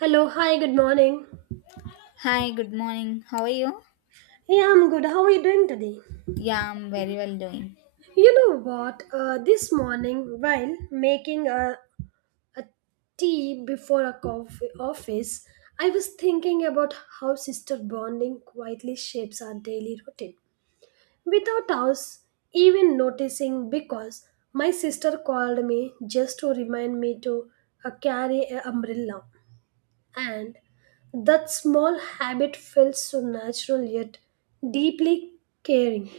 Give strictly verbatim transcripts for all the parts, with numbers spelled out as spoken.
Hello, hi, good morning. Hi, good morning. How are you? Yeah, I'm good. How are you doing today? Yeah, I'm very well doing. You know what? Uh, this morning, while making a, a tea before a coffee office, I was thinking about how sister bonding quietly shapes our daily routine without us even noticing because my sister called me just to remind me to uh, carry an umbrella. And that small habit felt so natural yet deeply caring.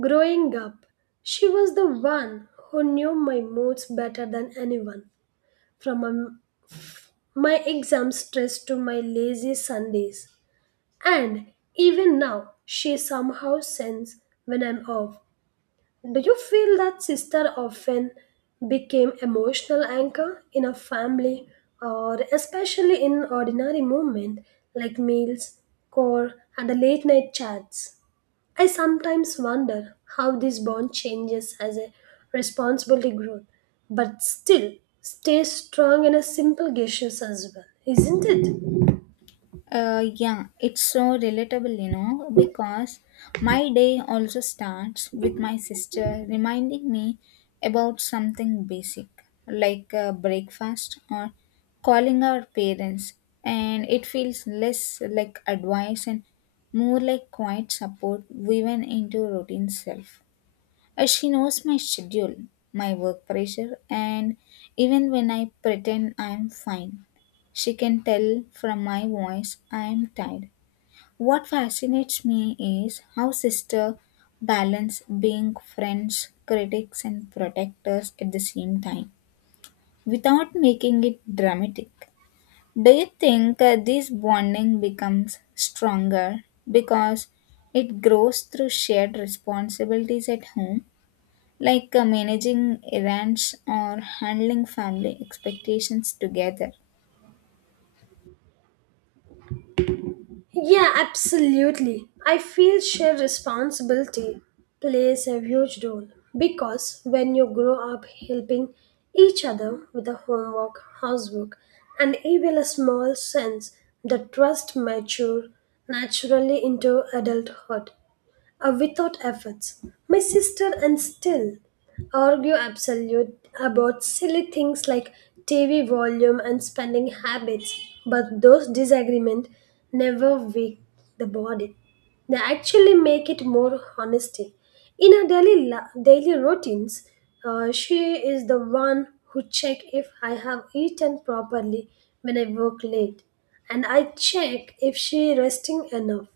Growing up, she was the one who knew my moods better than anyone, from um, my exam stress to my lazy Sundays. And even now, she somehow sends when I'm off. Do you feel that sister often became emotional anchor in a family or especially in ordinary moment like meals, core and the late night chats? I sometimes wonder how this bond changes as a responsibility grows, but still stays strong in a simple gestures as well, isn't it? Uh, yeah, it's so relatable, you know, because my day also starts with my sister reminding me about something basic like uh, breakfast or calling our parents, and it feels less like advice and more like quiet support woven into routine self. Uh, She knows my schedule, my work pressure, and even when I pretend I'm fine, she can tell from my voice I'm tired. What fascinates me is how sister balance being friends, critics, and protectors at the same time without making it dramatic. Do you think uh, this bonding becomes stronger because it grows through shared responsibilities at home, like uh, managing events or handling family expectations together? Yeah, absolutely. I feel shared responsibility plays a huge role because when you grow up helping each other with the homework, housework, and even a small sense, the trust mature naturally into adulthood uh, without efforts. My sister and still argue absolute about silly things like T V volume and spending habits, but those disagreements never weak the body. They actually make it more honesty. In her daily la- daily routines, uh, she is the one who check if I have eaten properly when I work late, and I check if she resting enough.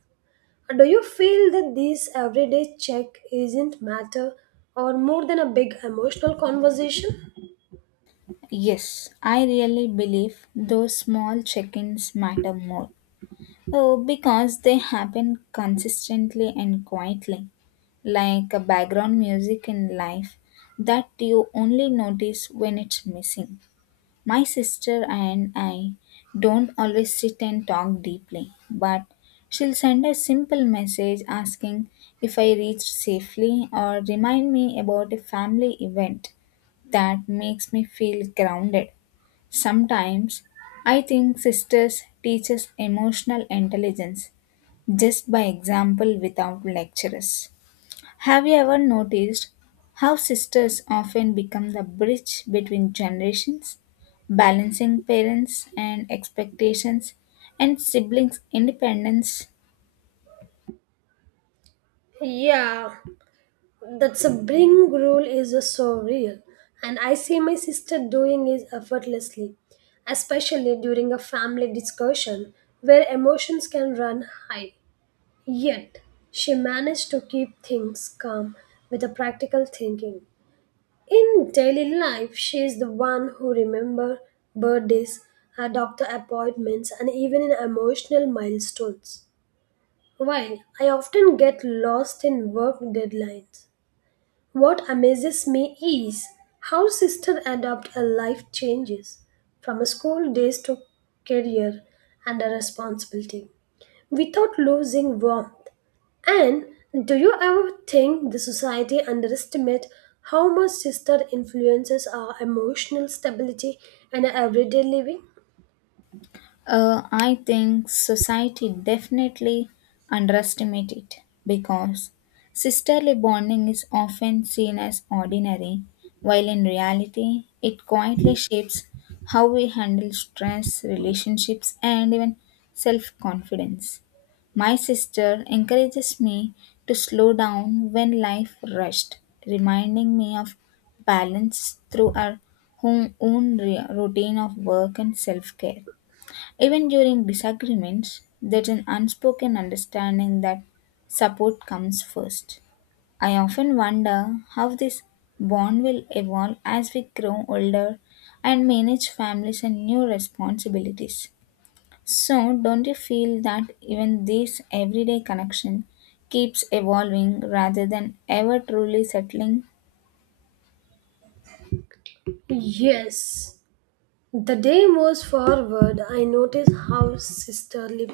Do you feel that this everyday check isn't matter or more than a big emotional conversation? Yes, I really believe those small check ins matter more. Oh, because they happen consistently and quietly, like a background music in life that you only notice when it's missing. My sister and I don't always sit and talk deeply, but she'll send a simple message asking if I reached safely or remind me about a family event that makes me feel grounded. Sometimes I think sisters teach us emotional intelligence just by example without lectures. Have you ever noticed how sisters often become the bridge between generations, balancing parents and expectations and siblings' independence? Yeah, that's a bring rule is a so real, and I see my sister doing it effortlessly, especially during a family discussion where emotions can run high. Yet, she managed to keep things calm with a practical thinking. In daily life, she is the one who remembers birthdays, her doctor appointments, and even in emotional milestones. While I often get lost in work deadlines, what amazes me is how sister adopt a life changes from school days to career and a responsibility without losing warmth. And do you ever think the society underestimate how much sister influences our emotional stability and everyday living? Uh, I think society definitely underestimates it because sisterly bonding is often seen as ordinary, while in reality, it quietly shapes how we handle stress, relationships, and even self confidence. My sister encourages me to slow down when life rushed, reminding me of balance through our home, own re- routine of work and self care. Even during disagreements, there's an unspoken understanding that support comes first. I often wonder how this bond will evolve as we grow older and manage families and new responsibilities. So, don't you feel that even this everyday connection keeps evolving rather than ever truly settling? Yes. The day moves forward, I notice how sisterly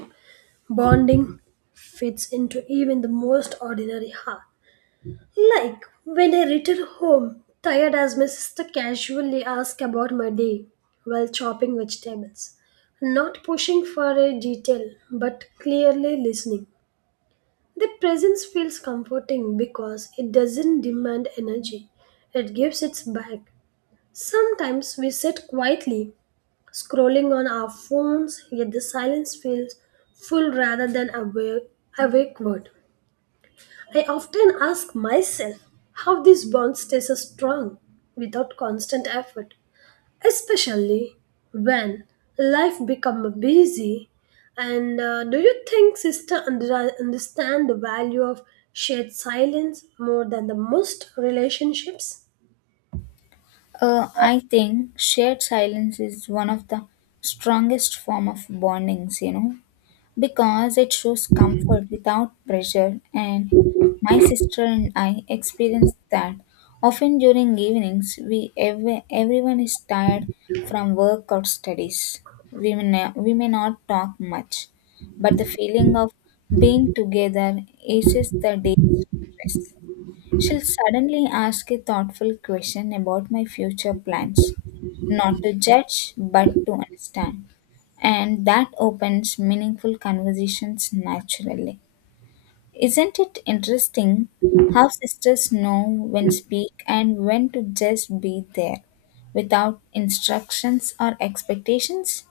bonding fits into even the most ordinary heart. Like when I returned home, tired as my sister casually asked about my day while chopping vegetables. Not pushing for a detail, but clearly listening. The presence feels comforting because it doesn't demand energy, it gives its back. Sometimes we sit quietly, scrolling on our phones, yet the silence feels full rather than a awake word. I often ask myself how this bond stays so strong without constant effort, especially when life becomes busy. And uh, do you think sister under- understand the value of shared silence more than the most relationships? Uh, I think shared silence is one of the strongest form of bondings, you know, because it shows comfort without pressure, and my sister and I experience that often during evenings. We ev- everyone is tired from work or studies. We may, we may not talk much, but the feeling of being together eases the day stress. She'll suddenly ask a thoughtful question about my future plans, not to judge, but to understand. And that opens meaningful conversations naturally. Isn't it interesting how sisters know when speak and when to just be there without instructions or expectations?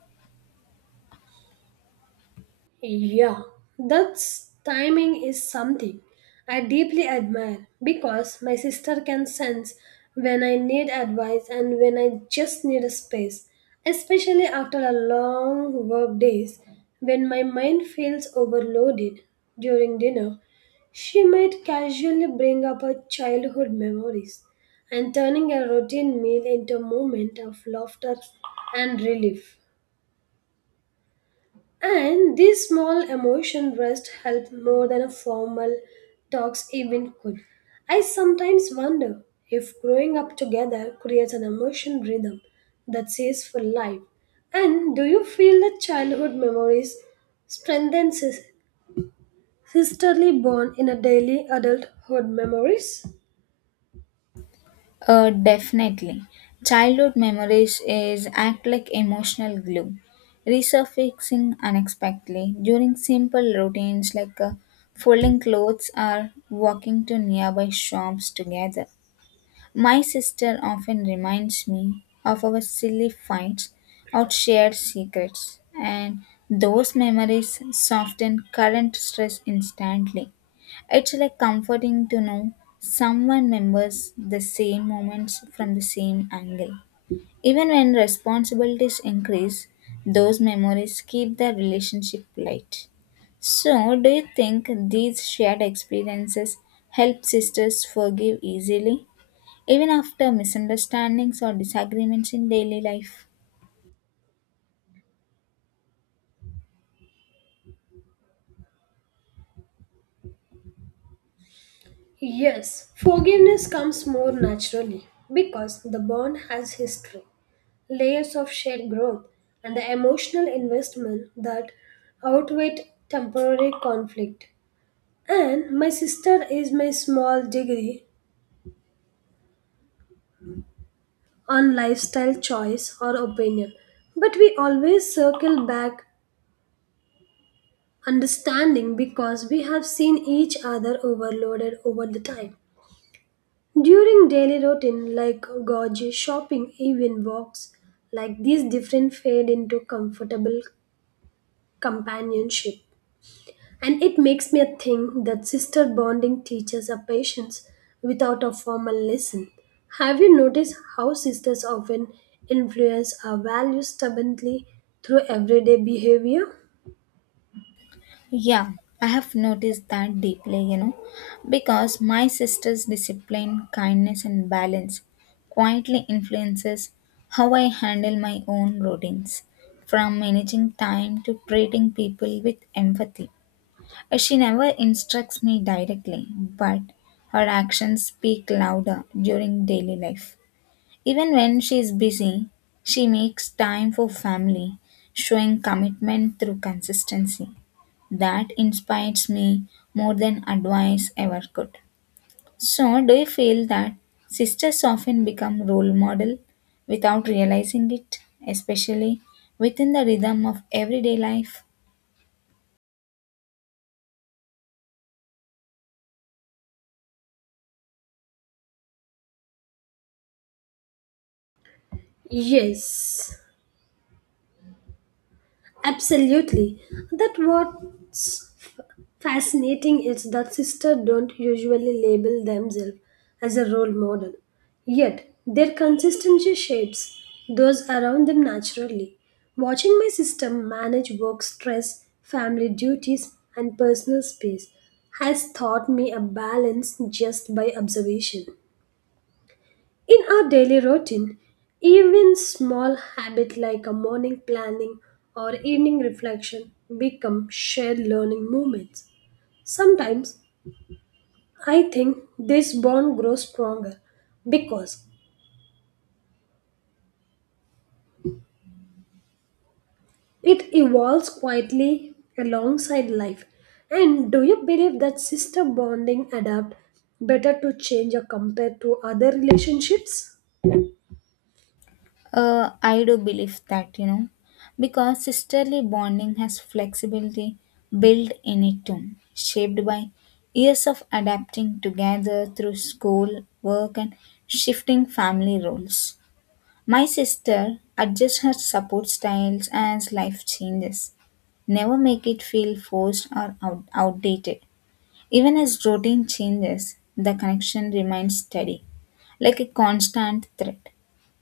Yeah, that's timing is something I deeply admire because my sister can sense when I need advice and when I just need a space, especially after a long work days when my mind feels overloaded during dinner. She might casually bring up her childhood memories and turning a routine meal into a moment of laughter and relief. And these small emotion rests help more than a formal talks even could. I sometimes wonder if growing up together creates an emotion rhythm that stays for life. And do you feel that childhood memories strengthen sis- sisterly bond in a daily adulthood memories? Uh, definitely. Childhood memories is act like emotional glue, resurfacing unexpectedly during simple routines like uh, folding clothes or walking to nearby shops together. My sister often reminds me of our silly fights or shared secrets, and those memories soften current stress instantly. It's like comforting to know someone remembers the same moments from the same angle. Even when responsibilities increase, those memories keep the relationship light. So, do you think these shared experiences help sisters forgive easily, even after misunderstandings or disagreements in daily life? Yes, forgiveness comes more naturally because the bond has history. Layers of shared growth, and the emotional investment that outweigh temporary conflict. And my sister is my small degree on lifestyle choice or opinion. But we always circle back understanding because we have seen each other overloaded over the time. During daily routine like gorgeous shopping, even walks, like these different fade into comfortable companionship. And it makes me think that sister bonding teaches a patience without a formal lesson. Have you noticed how sisters often influence our values stubbornly through everyday behavior? Yeah, I have noticed that deeply, you know, because my sister's discipline, kindness, and balance quietly influences how I handle my own routines, from managing time to treating people with empathy. Uh, She never instructs me directly, but her actions speak louder during daily life. Even when she is busy, she makes time for family, showing commitment through consistency. That inspires me more than advice ever could. So, do you feel that sisters often become role model without realizing it, especially within the rhythm of everyday life? Yes. Absolutely. That what's f- fascinating is that sisters don't usually label themselves as a role model. Yet their consistency shapes those around them naturally. Watching my sister manage work stress, family duties, and personal space has taught me a balance just by observation. In our daily routine, even small habits like a morning planning or evening reflection become shared learning moments. Sometimes I think this bond grows stronger because it evolves quietly alongside life. And do you believe that sister bonding adapt better to change or compared to other relationships? Uh, I do believe that, you know, because sisterly bonding has flexibility built in it too, shaped by years of adapting together through school, work, and shifting family roles. My sister adjusts her support styles as life changes. Never make it feel forced or out- outdated. Even as routine changes, the connection remains steady, like a constant thread.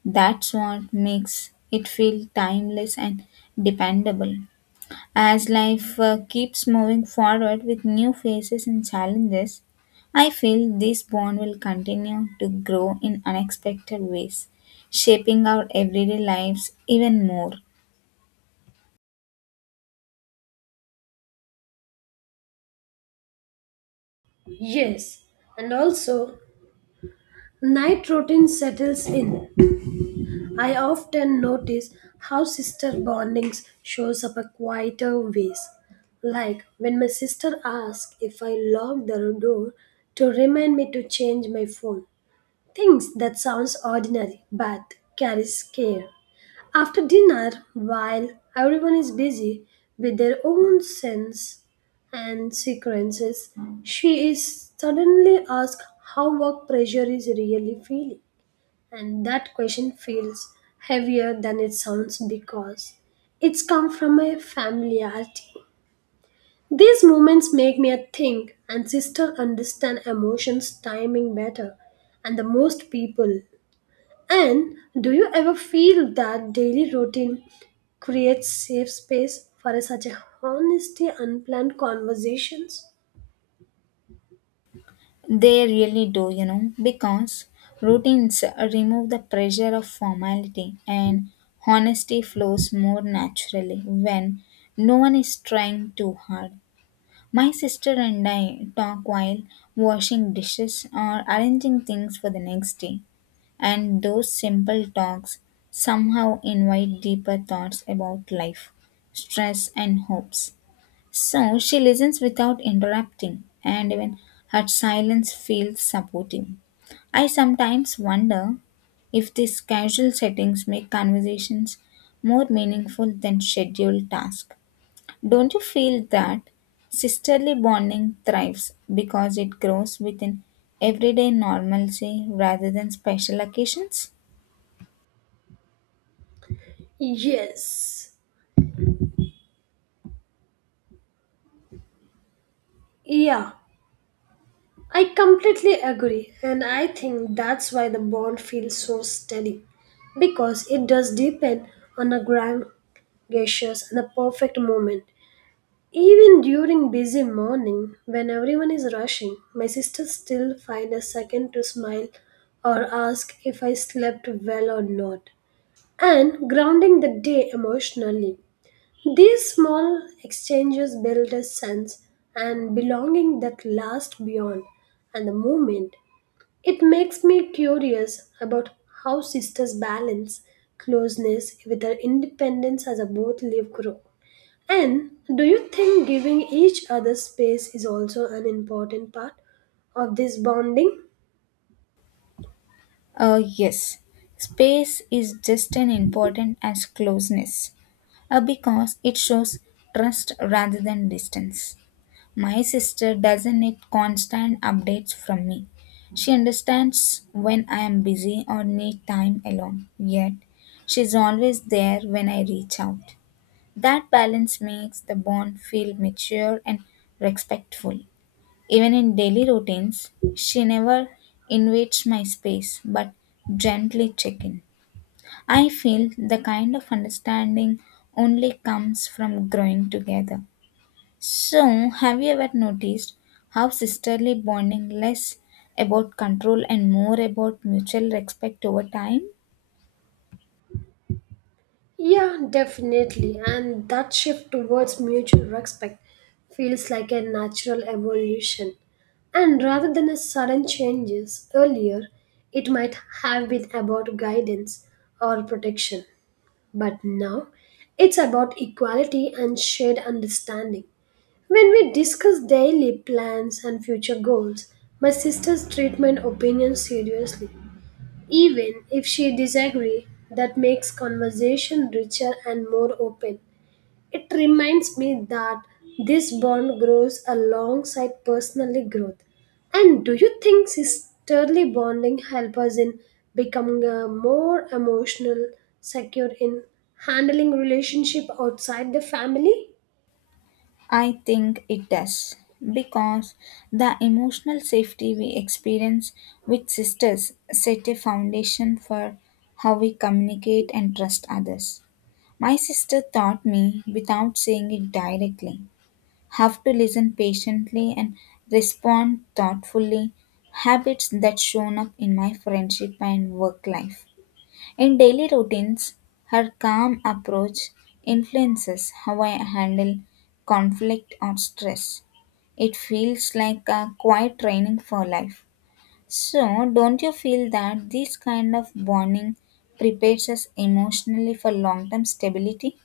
That's what makes it feel timeless and dependable. As life uh, keeps moving forward with new phases and challenges, I feel this bond will continue to grow in unexpected ways, shaping our everyday lives even more. Yes, and also night routine settles in I often notice how sister bondings shows up a quieter ways. Like when my sister asks if I lock the door to remind me to change my phone. Things that sounds ordinary but carries care. After dinner, while everyone is busy with their own sins and sequences, she is suddenly asked how work pressure is really feeling. And that question feels heavier than it sounds because it's come from a familiarity. These moments make me think and sister understand emotions timing better and the most people. And do you ever feel that daily routine creates safe space for such a honesty unplanned conversations? They really do, you know, because routines remove the pressure of formality and honesty flows more naturally when no one is trying too hard. My sister and I talk while washing dishes or arranging things for the next day, and those simple talks somehow invite deeper thoughts about life, stress, and hopes. So she listens without interrupting, and even her silence feels supportive. I sometimes wonder if these casual settings make conversations more meaningful than scheduled tasks. Don't you feel that sisterly bonding thrives because it grows within everyday normalcy rather than special occasions? Yes. Yeah. I completely agree, and I think that's why the bond feels so steady because it does depend on the grand gestures and the perfect moment. Even during busy morning, when everyone is rushing, my sister still finds a second to smile or ask if I slept well or not, and grounding the day emotionally. These small exchanges build a sense and belonging that lasts beyond and the moment. It makes me curious about how sisters balance closeness with their independence as they both live grow. And do you think giving each other space is also an important part of this bonding? Uh, yes, space is just as important as closeness, uh, because it shows trust rather than distance. My sister doesn't need constant updates from me. She understands when I am busy or need time alone, yet she's always there when I reach out. That balance makes the bond feel mature and respectful. Even in daily routines, she never invades my space but gently check in. I feel the kind of understanding only comes from growing together. So, have you ever noticed how sisterly bonding less about control and more about mutual respect over time? Yeah, definitely. And that shift towards mutual respect feels like a natural evolution. And rather than a sudden changes earlier, it might have been about guidance or protection. But now it's about equality and shared understanding. When we discuss daily plans and future goals, my sisters treat my opinion seriously. Even if she disagrees, that makes conversation richer and more open. It reminds me that this bond grows alongside personally growth. And do you think sisterly bonding help us in becoming a more emotional, secure in handling relationship outside the family? I think it does because the emotional safety we experience with sisters set a foundation for how we communicate and trust others. My sister taught me without saying it directly have to listen patiently and respond thoughtfully, habits that shown up in my friendship and work life. In daily routines, her calm approach influences how I handle conflict or stress. It feels like a quiet training for life. So, don't you feel that this kind of bonding prepares us emotionally for long term stability?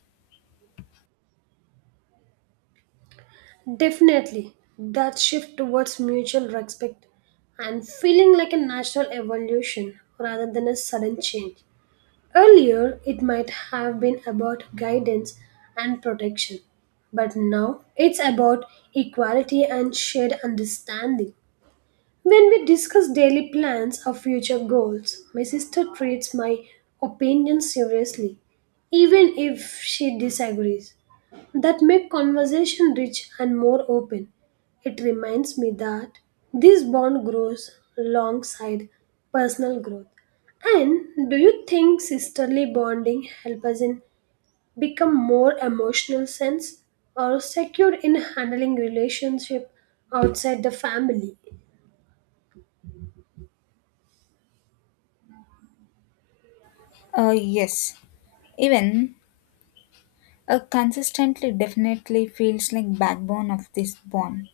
Definitely, that shift towards mutual respect and feeling like a natural evolution rather than a sudden change. Earlier, it might have been about guidance and protection, but now it's about equality and shared understanding. When we discuss daily plans or future goals, my sister treats my opinion seriously, even if she disagrees. That makes conversation rich and more open. It reminds me that this bond grows alongside personal growth. And do you think sisterly bonding help us in become more emotional sense or secure in handling relationship outside the family? Uh, yes, even a consistently definitely feels like backbone of this bond,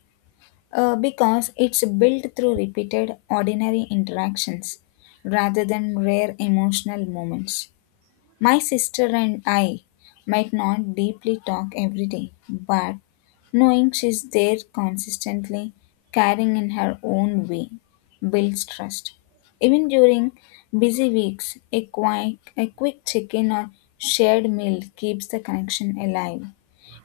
Uh, because it's built through repeated ordinary interactions rather than rare emotional moments. My sister and I might not deeply talk every day, but knowing she's there consistently, caring in her own way, builds trust. Even during busy weeks, a quick, a quick check in or shared meal keeps the connection alive.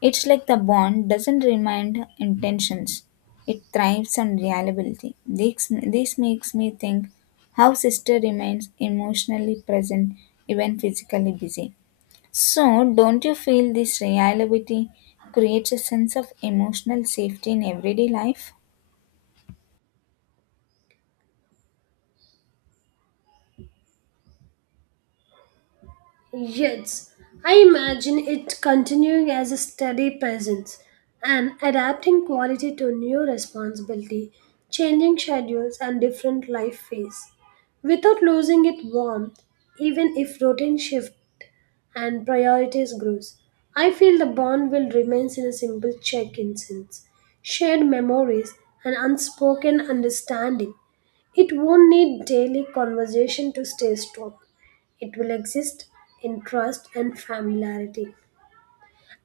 It's like the bond doesn't remind intentions. It thrives on reliability. This, this makes me think how sister remains emotionally present even physically busy. So don't you feel this reliability creates a sense of emotional safety in everyday life? Yes, I imagine it continuing as a steady presence and adapting quality to new responsibility, changing schedules and different life phase, without losing its warmth, even if routine shifts and priorities grows. I feel the bond will remain in a simple check-in sense, shared memories and unspoken understanding. It won't need daily conversation to stay strong. It will exist in trust and familiarity.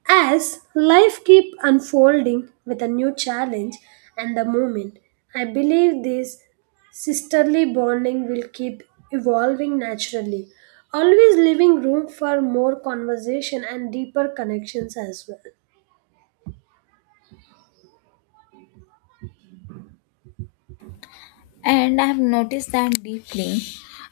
As life keeps unfolding with a new challenge and the moment, I believe this sisterly bonding will keep evolving naturally, always leaving room for more conversation and deeper connections as well. And I have noticed that deeply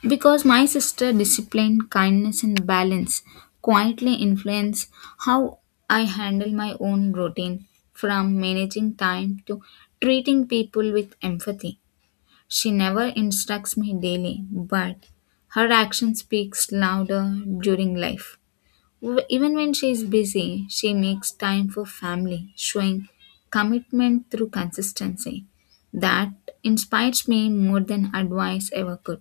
because my sister discipline, kindness, and balance quietly influence how I handle my own routine from managing time to treating people with empathy. She never instructs me daily, but her action speaks louder during life. W- Even when she is busy, she makes time for family, showing commitment through consistency. That inspires me more than advice ever could.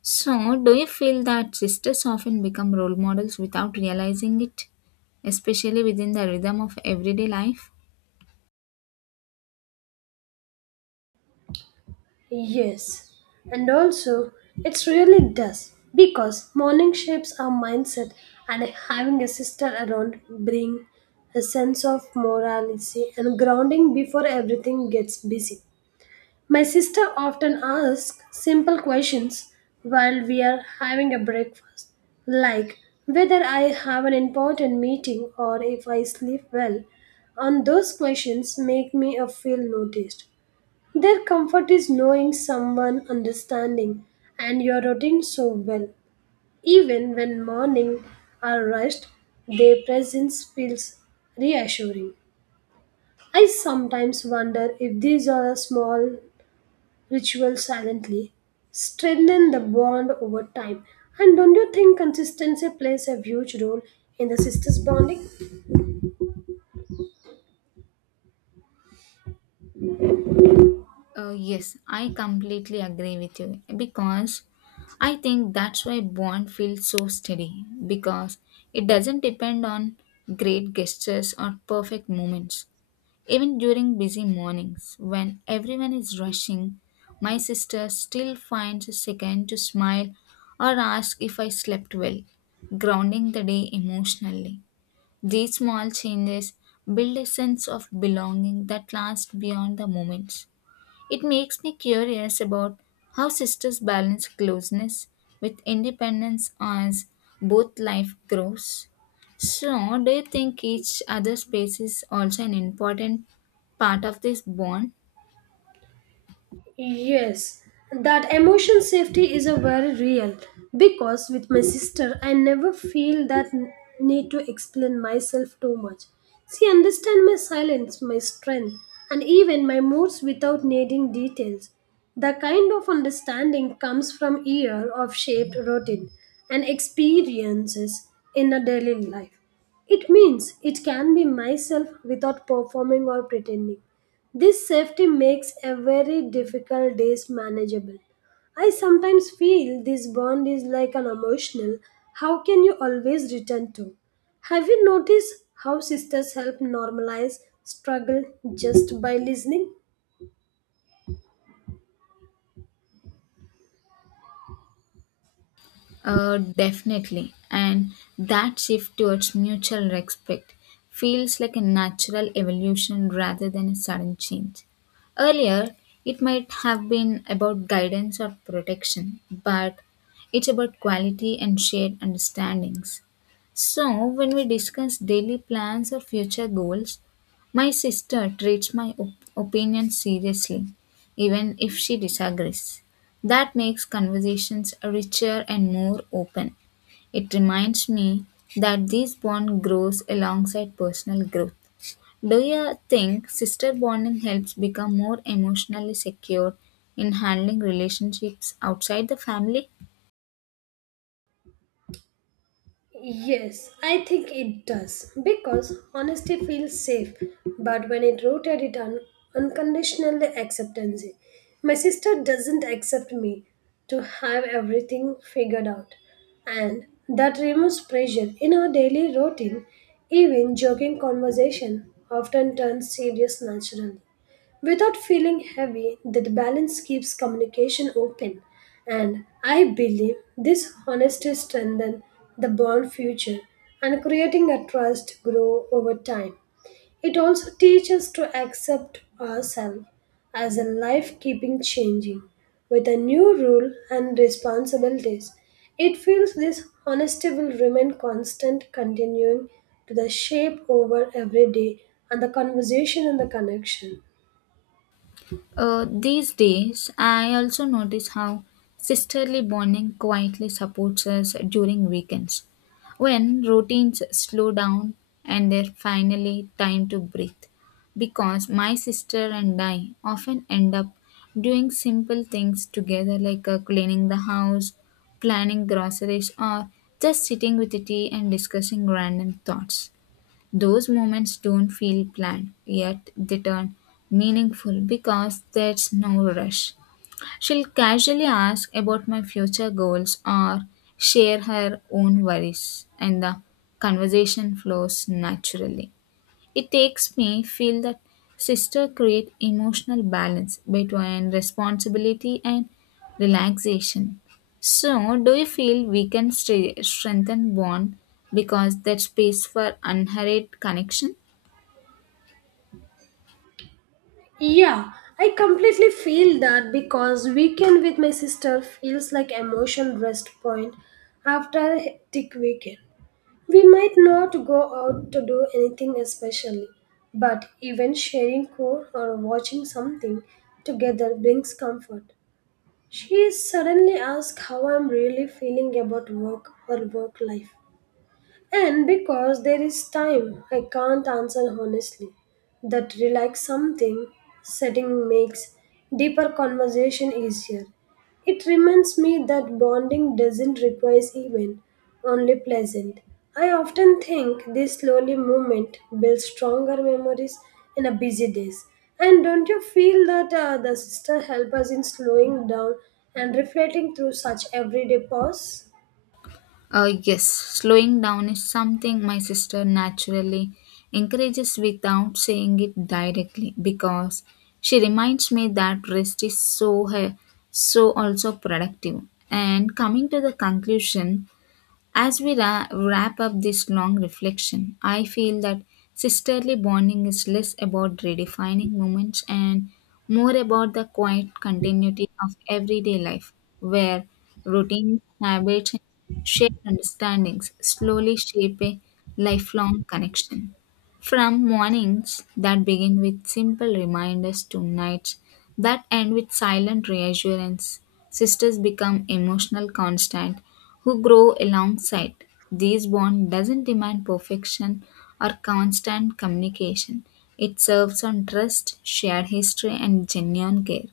So, do you feel that sisters often become role models without realizing it, especially within the rhythm of everyday life? Yes, and also it's really does because morning shapes our mindset and having a sister around bring a sense of morality and grounding before everything gets busy. My sister often asks simple questions while we are having a breakfast, like whether I have an important meeting or if I sleep well. And those questions make me uh, feel noticed. Their comfort is knowing someone understanding and your routine so well. Even when morning are rushed, their presence feels reassuring. I sometimes wonder if these are small rituals silently, strengthen the bond over time. And don't you think consistency plays a huge role in the sisters' bonding? Uh, yes, I completely agree with you because I think that's why bond feels so steady because it doesn't depend on great gestures or perfect moments. Even during busy mornings, when everyone is rushing, my sister still finds a second to smile or ask if I slept well, grounding the day emotionally. These small changes build a sense of belonging that lasts beyond the moments. It makes me curious about how sisters balance closeness with independence as both life grows. So, do you think each other's space is also an important part of this bond? Yes, that emotion safety is a very real because with my sister I never feel that n- need to explain myself too much. She understands my silence, my strength, and even my moods without needing details. The kind of understanding comes from year of shaped routine and experiences in a daily life. It means it can be myself without performing or pretending. This safety makes a very difficult days manageable. I sometimes feel this bond is like an emotional, how can you always return to? Have you noticed how sisters help normalize struggle just by listening? Uh, definitely. And that shift towards mutual respect feels like a natural evolution rather than a sudden change. Earlier, it might have been about guidance or protection, but it's about quality and shared understandings. So, when we discuss daily plans or future goals, my sister treats my op- opinion seriously, even if she disagrees. That makes conversations richer and more open. It reminds me that this bond grows alongside personal growth. Do you think sister bonding helps become more emotionally secure in handling relationships outside the family? Yes, I think it does because honesty feels safe, but when it rooted it un- unconditional acceptance. My sister doesn't accept me to have everything figured out, and that removes pressure in her daily routine. Even joking conversation often turns serious naturally. Without feeling heavy, that balance keeps communication open, and I believe this honesty strengthens the bond future and creating a trust grow over time. It also teaches to accept ourselves as a life keeping changing with a new rule and responsibilities. It feels this honesty will remain constant, continuing to the shape over every day and the conversation and the connection. Uh, these days, I also notice how sisterly bonding quietly supports us during weekends when routines slow down and there's finally time to breathe. Because my sister and I often end up doing simple things together, like uh, cleaning the house, planning groceries, or just sitting with tea and discussing random thoughts. Those moments don't feel planned, yet they turn meaningful because there's no rush. She'll casually ask about my future goals or share her own worries, and the conversation flows naturally. It takes me feel that sister create emotional balance between responsibility and relaxation. So, do you feel we can stre- strengthen bond because that space for unhurried connection? Yeah, I completely feel that because weekend with my sister feels like emotion rest point after a hectic weekend. We might not go out to do anything especially, but even sharing core or watching something together brings comfort. She suddenly asks how I'm really feeling about work or work life and because there is time, I can't answer honestly. That relax something setting makes deeper conversation easier. It reminds me that bonding doesn't require event, only pleasant. I often think this slowly movement builds stronger memories in a busy days. And don't you feel that uh, the sister help us in slowing down and reflecting through such everyday pause? Uh, yes, slowing down is something my sister naturally encourages without saying it directly because she reminds me that rest is so her, so also productive. And coming to the conclusion, as we ra- wrap up this long reflection, I feel that sisterly bonding is less about redefining moments and more about the quiet continuity of everyday life, where routines, habits, and shared understandings slowly shape a lifelong connection. From mornings that begin with simple reminders to nights that end with silent reassurance, sisters become emotional constant who grow alongside. This bond doesn't demand perfection or constant communication. It serves on trust, shared history and genuine care.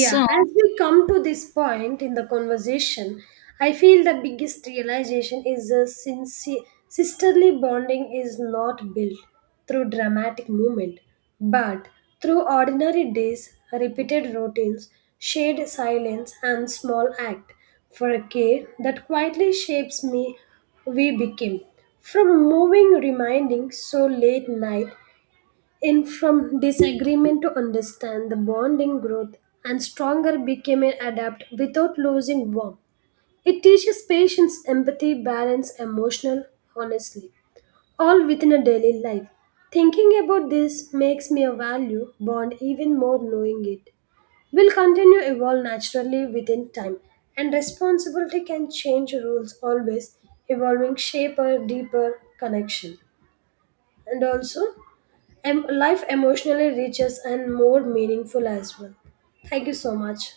Yeah, as we come to this point in the conversation, I feel the biggest realization is a sincere sisterly bonding is not built through dramatic movement, but through ordinary days, repeated routines, shared silence, and small act for a care that quietly shapes me we became. From moving reminding so late night and from disagreement to understand, the bonding growth and stronger became an adapt without losing warmth. It teaches patience, empathy, balance, emotional honestly, all within a daily life. Thinking about this makes me a value bond even more knowing it. Will continue evolve naturally within time, and responsibility can change rules always, evolving shape a deeper connection. And also, Em- life emotionally riches and more meaningful as well. Thank you so much.